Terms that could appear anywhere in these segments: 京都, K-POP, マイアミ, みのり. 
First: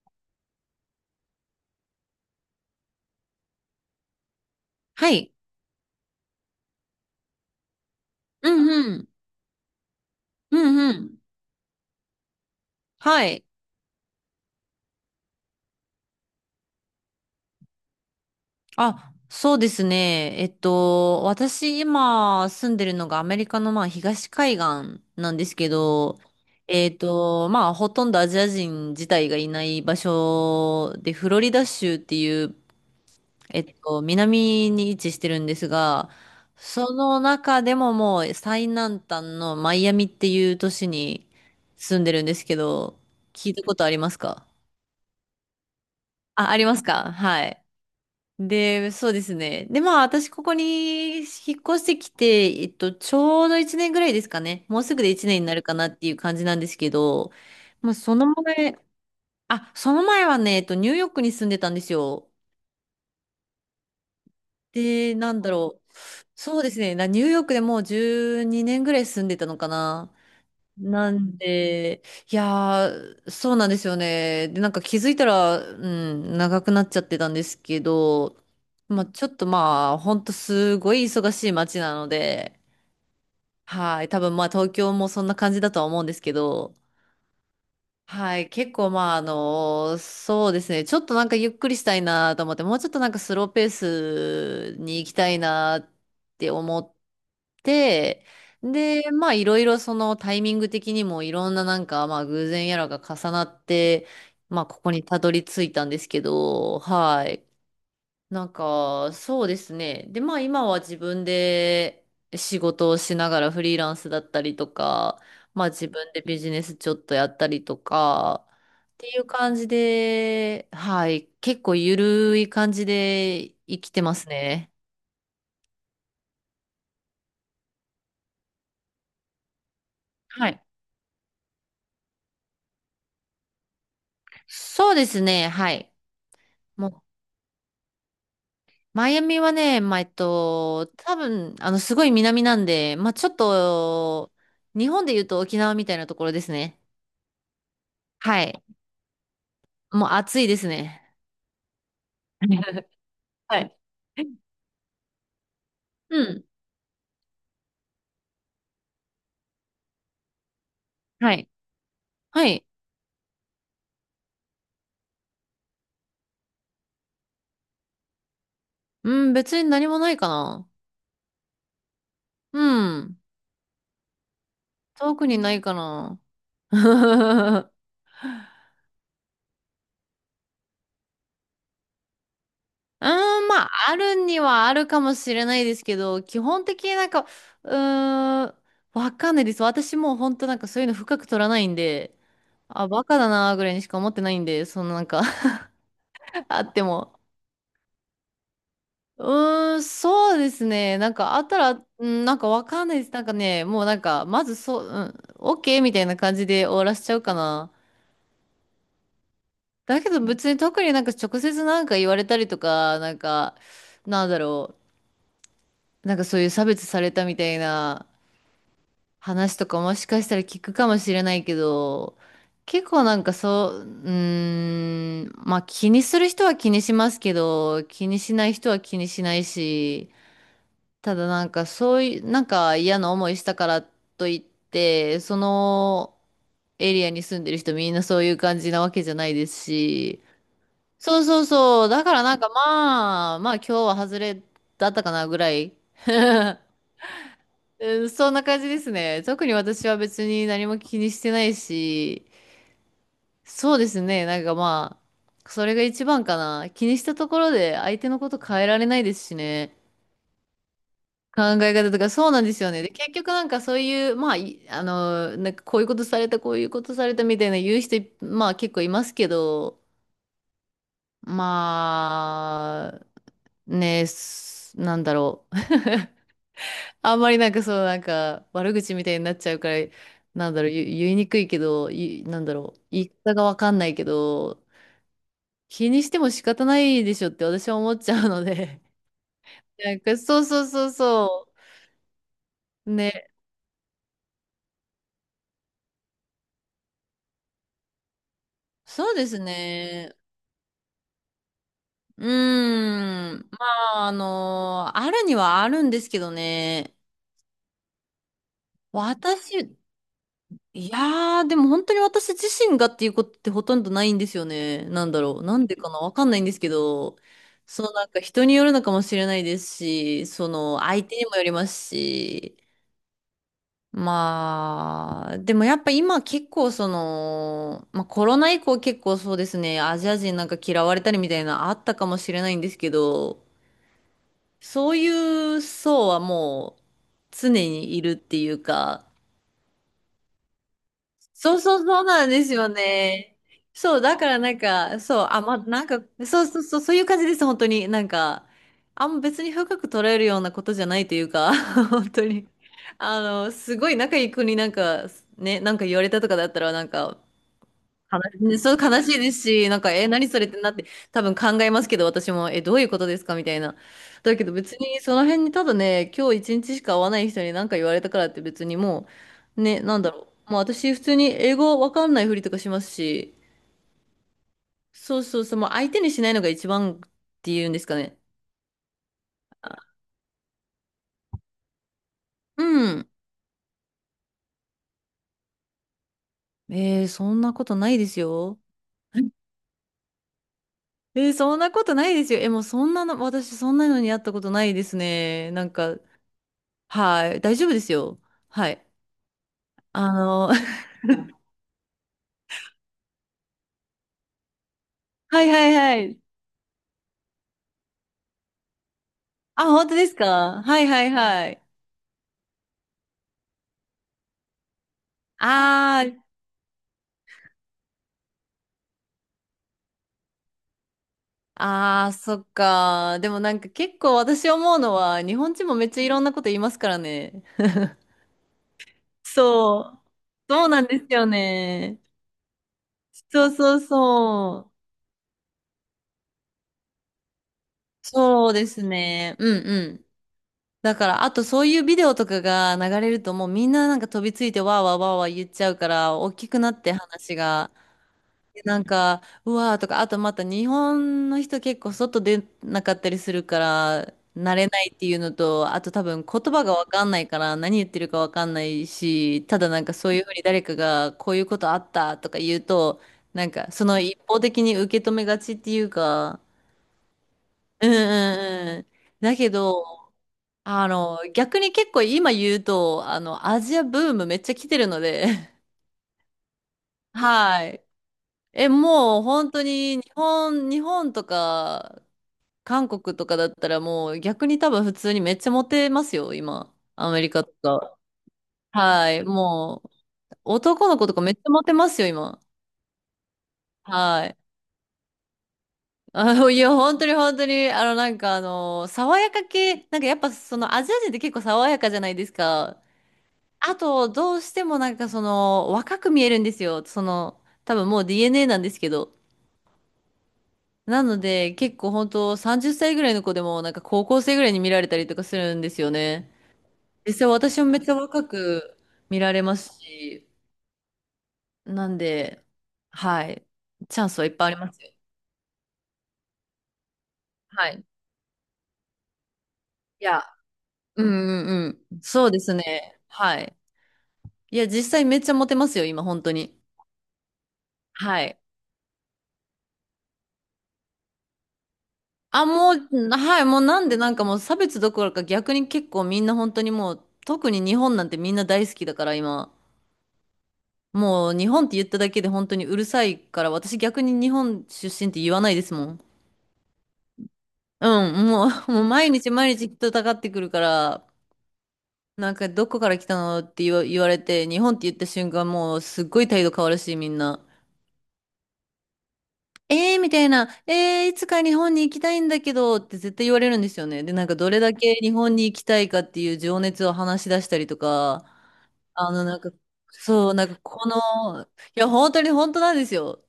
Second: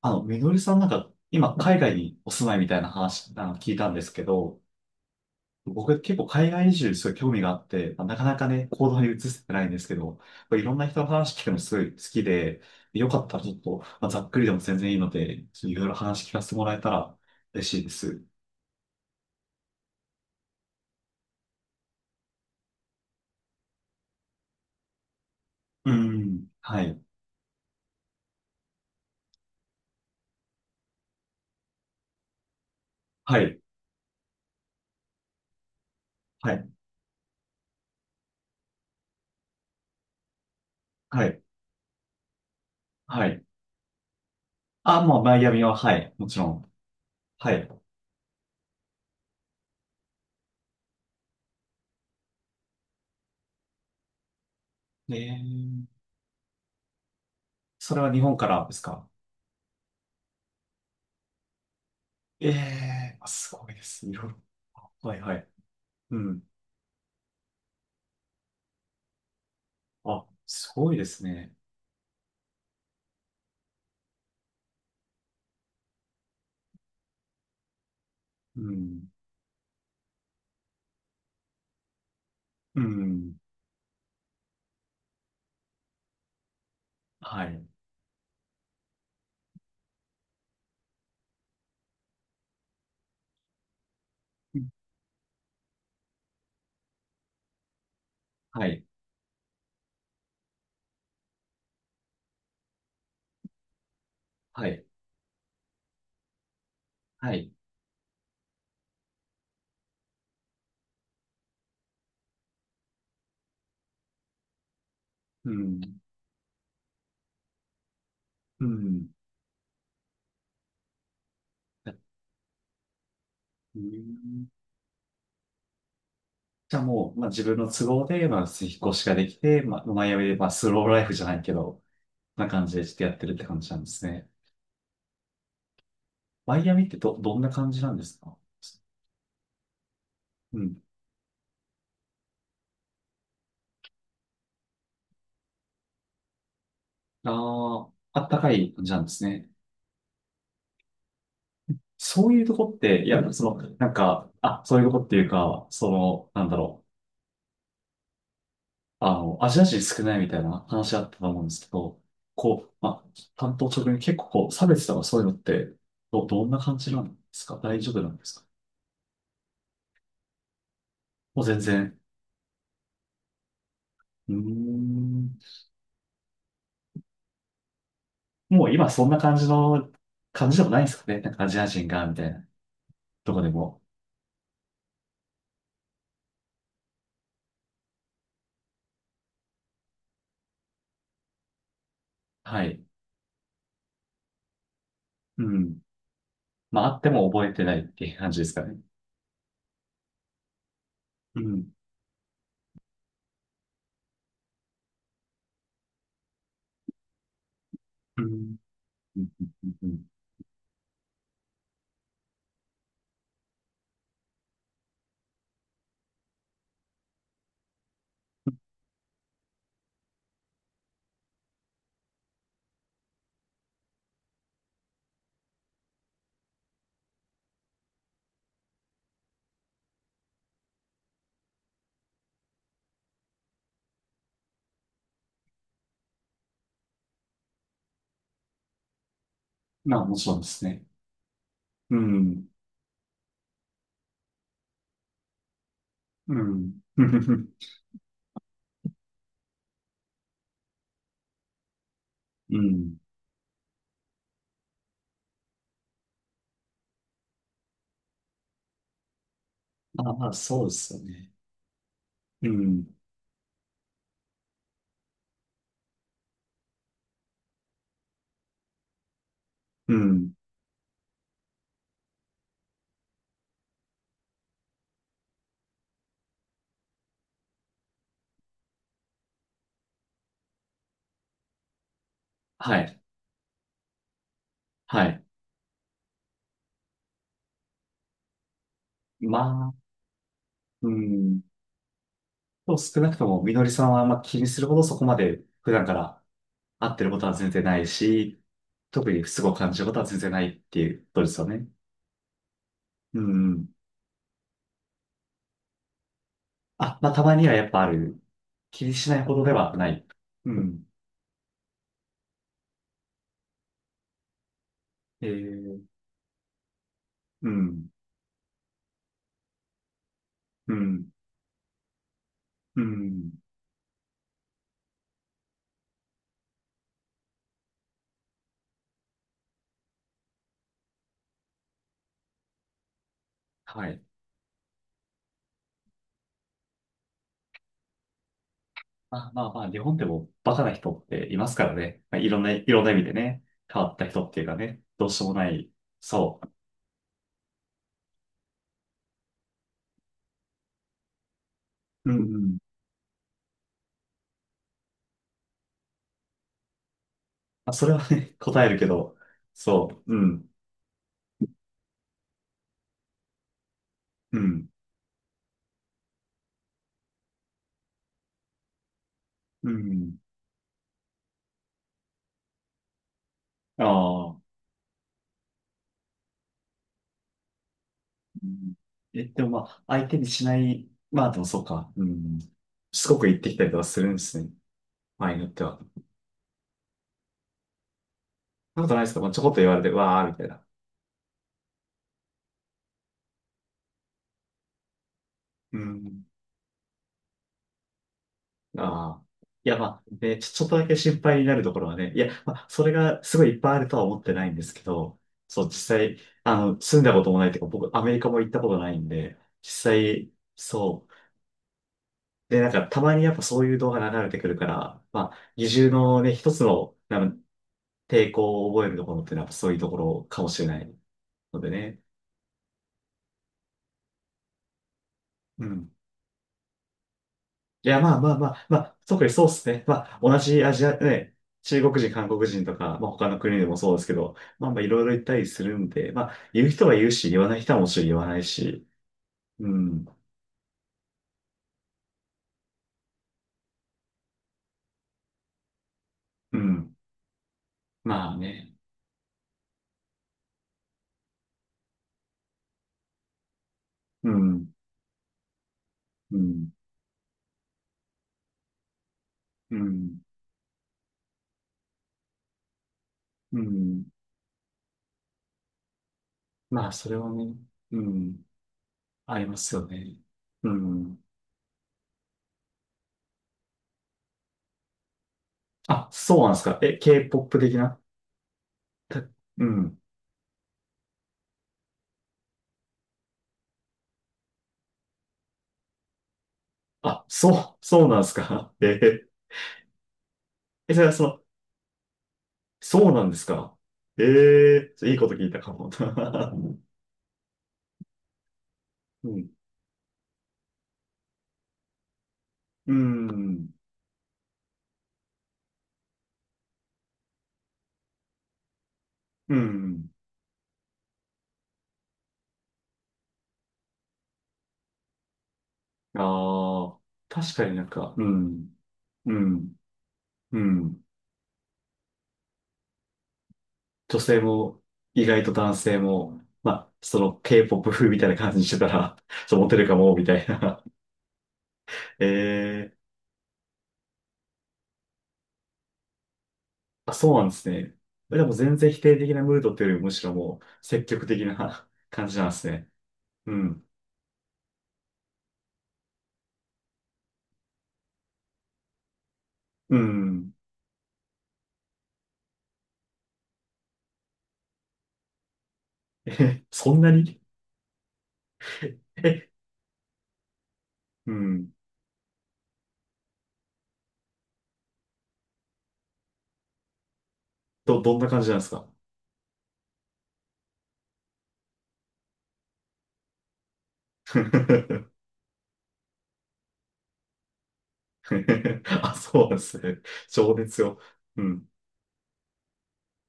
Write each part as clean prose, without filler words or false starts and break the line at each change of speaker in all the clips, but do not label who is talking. みのりさんなんか、今、海外にお住まいみたいな話、聞いたんですけど、
はい。
僕結構海外移住にすごい興味があって、まあなかなか
う
ね、
ん
行
う
動
ん。
に移せてないんですけど、こ
う
れいろ
ん
んな
う
人の
ん。
話聞くのすごい好きで、よか
は
ったら
い。
ちょっと、まあ、ざっくりでも全然いいので、ちょっといろいろ話聞かせてもらえたら嬉しいです。
あ、そうですね。私今住んでるのがアメリカの東海岸なんですけ
う
ど、
ん。はい。
ほとんどアジア人自体がいない場所で、フロリダ州っていう、
はい。
南に位置してるんですが、
はい。
その中でももう最南端のマイアミっていう都市
は
に
い。
住んでるんですけど、
はい。
聞いたことありますか？
あ、もうマイアミは、はい。もちろ
あ、あり
ん。
ますか、は
は
い。
い。
で、そうですね。で、まあ、私、ここに引っ越してきて、ちょうど1年ぐらいですかね。もうすぐで
え
1年になるかなっ
ー、
ていう感じなんですけど、まあ、
それは
そ
日
の
本からで
前、
すか？
あ、その前はね、えっと、ニューヨークに住んでたんですよ。
ええー、あすごいです。いろいろ。
で、
はい
な
は
ん
い。
だろう。
うん。
そうですね。なニューヨークでもう12年ぐらい住んでたのかな。
あ、すごいで
な
す
ん
ね。
で、いやー、そうなんですよね。で、なんか気づいたら、うん、長くなっちゃってたんですけど、
う
まあ
ん。
ちょっとまあ、ほんとすごい忙しい街なので、
うん。
はい、多分まあ東京もそんな感じだとは思うんですけど、
はい。
はい、結構まあそうですね、ちょっとなんかゆっくりしたいなと思って、もうちょっとなんかスローペー
うん
スに行きたいなって思って、
はい。
でまあいろいろそのタイミング的にもいろんななんかまあ偶然やらが重なって、まあ
は
こ
い。
こにたどり着いたんですけど、は
は
い。
い。
なんか、そうですね。で、まあ今は自分で仕事をしながら、フリーランスだったりとか、
う
まあ自
ん。
分でビジネスちょっとやったりとか、
う
っ
ん。
ていう感じで、はい、結構
だ
ゆるい感じで
う
生きてます
ん
ね。
じゃあもう、まあ、自分の都合で、まあ、引っ越しができて、まあ、マイアミで、ま
は
あ、
い。
スローライフじゃないけど、な感じでしてやってるって感じなんですね。
そうですね、はい。
マイアミっ
も
て
う、
ど、どんな感じなんですか？
マイアミはね、
うん。
多分、すごい南なんで、まあちょっと、日本で言うと沖縄みたいなところですね。
ああ、あった
は
か
い。
い感じなんですね。
もう暑いですね。
そういうとこって、い や、そ
は
の、
い。
なんか、あ、そういうとこっていうか、そ
う
の、な
ん。
んだろう。アジア人少ないみたいな話あったと
は
思うん
い。
ですけど、
はい。
こう、まあ、担当直入に結構こう、差別とかそういうのって、ど、どんな感じなんですか？大丈夫なんですか？
うん、別に何もないかな。
もう全然。
うん。
うー
特
ん。
にないかな。う
もう今そんな感じの、感じでもないんですかね？なんかアジア人が、みたいな。
ー
どこ
ん、
で
まあ、
も。
あるにはあるかもしれないですけど、基本的になんか、うーん、わかんないです。私もう本当なんかそういうの深く取らないんで、
はい。
あ、バカだなーぐらいにしか思ってないんで、そのなんか
うん。
あっ
ま
て
あ、あって
も。
も覚えてないっていう感じですかね。
うーん、そうですね。なんか
う
あった
ん。
ら、うん、なんかわかんないです。なんかね、もうなんか、まずそう、うん、オッケーみたいな感じで終わらしちゃうかな。
うん。うん。う
だ
ん。
けど別に特になんか直接なんか言われたりとか、なんか、なんだろう、なんかそういう差別されたみたいな話とかもしかしたら聞くかもしれないけど、結構なんかそう、うーん、まあ気にする人は気にしますけど、気にしない人は気にしないし、ただなんかそういう、なんか嫌な思いしたからといって、そのエリアに住んでる人みんなそういう感じなわけじゃないです
まあ、も
し、
ちろんですね。
そうそうそう、
う
だからなん
ん。
かまあ、まあ今日は外れだったかなぐらい。
う ん。
うん、そんな感じですね。特に私は別に何も気にしてないし、
うん。
そうですね、なんかまあ、それが一番かな。気にしたところで相手のこと変えられないですしね。
まあまあ、そうですよね。
考え方とか、そうなん
う
ですよね。で、
ん。
結局なんかそういう、まあ、いなんかこういうことされた、こういうことされたみたいな言う人、まあ結構いますけど、
うん。
まあ、ね、す、なんだろう。あんまりなんかそう、なんか悪口みたいになっちゃうから、なんだろう、言いにくいけど、いなんだろ
は
う、
い。
言い方がわかんないけど、
はい。
気にしても仕方ないでしょって私は思っちゃうので、
まあ、
なんかそうそうそ
う
う
ん。
そ
と
う。
少なくと
ね、
も、みのりさんはあんま気にするほどそこまで普段から会ってることは全然ないし、特
そう
に
で
不
す
都合を感じることは
ね。
全然ないっていうことですよね。
う
う
ーん。ま
ん。
あ、あるにはあるんですけどね。
あ、まあ、たまにはやっぱある。気にしないほどでは
私、
ない。うん。
いやー、でも本当に私自身がっていうことってほとんどないんですよね。なんだ
え
ろう。なんで
ー、
かなわかんないんですけど、
う
そ
ん。
のなんか人によるのかもしれないですし、そ
う
の相
ん。
手にもよりますし、
うん。
まあ、でもやっぱ今結構その、まあコロナ以降結構そうですね、アジア人なんか嫌われたりみたいなのあったかもしれないんですけど、
はい。
そういう層はもう常にいるっていうか、
まあまあまあ、日本でもバカな人っています
そう
から
そうそ
ね。
う
まあ、
な
い
ん
ろん
で
な、
す
い
よ
ろんな意味で
ね。
ね、変わっ
そう、
た
だ
人
か
っ
ら
ていう
な
か
ん
ね、
か、
どうし
そ
よ
う、
うも
あ、
な
ま、
い。
なんか、
そ
そうそうそう、そういう感じです、本当に。なんか、あんま別に深く捉えるようなことじゃないというか、
う。
本
うん
当
う
に。
ん
すごい仲いい子になんか、ね、なんか言われたとかだったら、なんか、
あ、それはね、
悲しい、
答え
そ
る
う
け
悲し
ど、
いですし、なんか、
そ
え、
う、う
何それ
ん、
ってなって、多分考えますけど、私も、え、どういうことですかみたいな。だ
う
けど
ん、
別に、その辺にただね、今日一日しか会わない人に何か言われたからって別にもう、
う
ね、なんだ
ん、
ろう。もう私、普通に英語わかんないふりとかしますし、
ああ、
そうそうそう、もう相手にしないのが一番っていうんですかね。
うん。え、でもまあ、相手にしない、まあでもそうか、うん、
う
しつ
ん。
こく言ってきたりとかするんですね、場合によっては。そ
えー、そんなことないですよ。
んなことないですか、まあ、ちょこっと言われて、わあ、みたいな。
えー、そんなことないですよ。え、もうそんなの、私そんなのに会ったことないですね。なん
う
か、
ん、
はい、大丈夫ですよ。はい。
ああ。いや、ま
あ
あ、ね、ち
の、
ょ、ちょっとだけ心配になるところはね、いや、まあ、それがすごいいっぱいあるとは思ってないんですけど、
はい
そう、
は
実
いは
際、
い。
住んだこともないというか、僕、アメリカも行ったことないんで、
あ、本
実
当です
際、
か、はいは
そ
い
う、
はい。
で、なんかたまにやっぱそういう動画流れてくるから、まあ、二重
あー、
のね、一つの、なんか抵抗を覚えるところってのはやっぱそういうところかもしれないのでね。
あー、そっか。でもなんか結構私思うのは、日本
う
人もめっ
ん。
ちゃいろんなこと言いますからね。
いや、まあまあまあ、まあ、特にそうです
そ
ね。
う。
まあ、同じ
そう
ア
な
ジ
ん
ア、
ですよ
ね、中
ね。
国人、韓国人とか、まあ他の
そう
国でも
そう
そうですけど、
そ
まあまあい
う。
ろいろ言ったりするんで、まあ、言う人は言うし、言わない人はもちろん言わない
そうです
し、
ね。うん
う
う
ん、
ん。だから、あとそういうビデオとかが流れるともうみんななんか飛びついてわーわーわーわー言っちゃうから、大き
う
くなって
ん、
話が。
まあね、
なんか、うわーとか、あとまた日本の人結構外出なかったりするから、
う
慣れ
ん、
ないっていうのと、あと多分
う
言葉
ん、
がわかんないから何言ってるかわかんないし、ただ
う
なんかそう
ん、
いうふうに誰かがこういうことあったとか言うと、なん
う
かその
ん、
一方的に受け止めがちっていうか、
まあそれはね、
うん
うん。
うんうん。だ
あり
け
ますよ
ど、
ね。うん。
逆に結構今言うと、アジアブームめっちゃ来てるので、
あ、そうなんですか。え、K-POP
は
的
い。
な
え、も
た
う本当
う
に
ん。
日本とか韓国とかだったらもう逆に多分普通にめっちゃモテますよ、今。アメ
あ、
リカと
そう、
か。
そうなんですか。え
はい。
ー、
もう男
え、
の
それ
子
は
とか
そ
めっ
の、
ちゃモテますよ、今。
そうなんですか。え
はい。
えーいいこと聞いたかも。
いや、本当に本当に、なんか爽
う
やか
ん。
系、なんかやっぱそのアジア人って結構爽やかじゃないですか。
うん。
あと、どうしてもなんかその若く見えるんですよ。その、多分もう DNA なんですけど。
うん。
なので、結構本当30歳ぐらいの子でも、なんか高校生ぐらいに見られたりとかするんですよね。
ああ、
実際
確
私
か
も
に
めっ
なん
ちゃ
か、う
若
ん。
く見
う
られま
ん。
すし、
うん。
なんで、はい。チャンス
女
はいっ
性
ぱいありま
も、
すよ。
意外と男性も、まあ、その
はい。
K-POP 風みたいな感じにしてたら、そう、モテるか
い
も、み
や、
たいな。
うんうんうん。そうです ね。
ええ
はい。いや、実際めっちゃモテますよ、今、本当に。
あ、そうなんですね。
は
え
い。
でも全然否定的なムードっていうよりもむしろもう積極的な 感じな
あ、
んです
も
ね。
う、はい、
う
もうな
ん。
んでなんかもう差別どころか逆に結構みんな本当にもう、特に日本なんてみんな大好きだから、今。
うん。
もう日本って言っただけで本当にうるさいから、私逆に日本出身って言わないですもん。
え、そんなに？
うん、もう毎 日
え、
毎日人たかってくるから、
うん。
なんかどこから来たのって言われて、日本って言った瞬間もうすっごい態度変わるし、みんな。
ど、どんな感じなんですか？
えー、みたいな、えー、いつか日本に行きたいんだけどって絶対言われるんですよね。で、なんかどれだけ日本に行きたいかっていう情熱を話し出したりとか、あ
あ、
の、なん
そう
か、
なんですね。
そう、なん
情
か
熱
こ
を。う
の、い
ん。
や、本当に本当なんですよ。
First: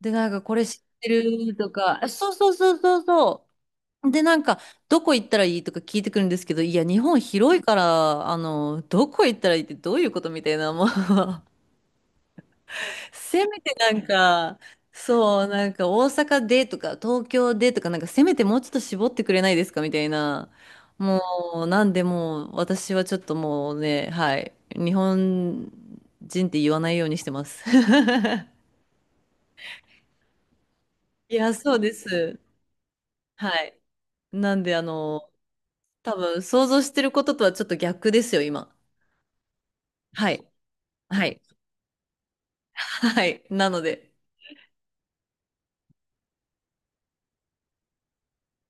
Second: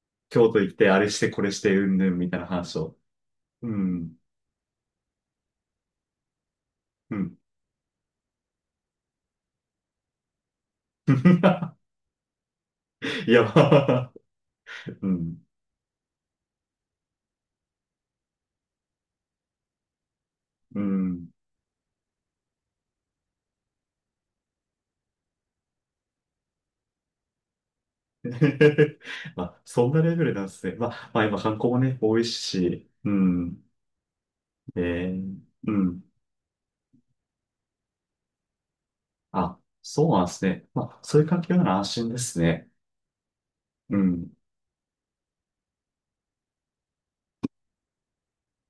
で、なんか
京
こ
都
れ
行っ
知っ
て、あ
て
れして、これ
る
し
と
て、うん
か、あ
ぬんみ
そう
たいな
そうそ
話
う
を。
そうそ
う
う。
ん。
で、なんか、どこ行ったらいいとか聞いてくるんですけど、いや、日
う
本
ん。
広いから、どこ行ったらいいってどういうことみたいな、もう
いや、
せ
ま
めてなん
あ、
か、
うん。
そう、なんか大阪でとか、東京でとか、なんかせめてもうちょっと絞ってくれないですかみたいな。
う
も
ん。
う、なんでもう、私はちょっともうね、はい、日本人って言わないようにしてます。
まあ、そんなレベルなんですね。まあ、まあ
い
今
や、
観光
そ
も
うで
ね、多い
す。
し、うん。ね
はい。なんで、
えー、うん。
多分想像してることとはちょっと逆ですよ、今。
あ、そうなん
は
です
い。
ね。まあ、そうい
は
う
い。
環境なら安心ですね。
はい。なの
う
で、
ん。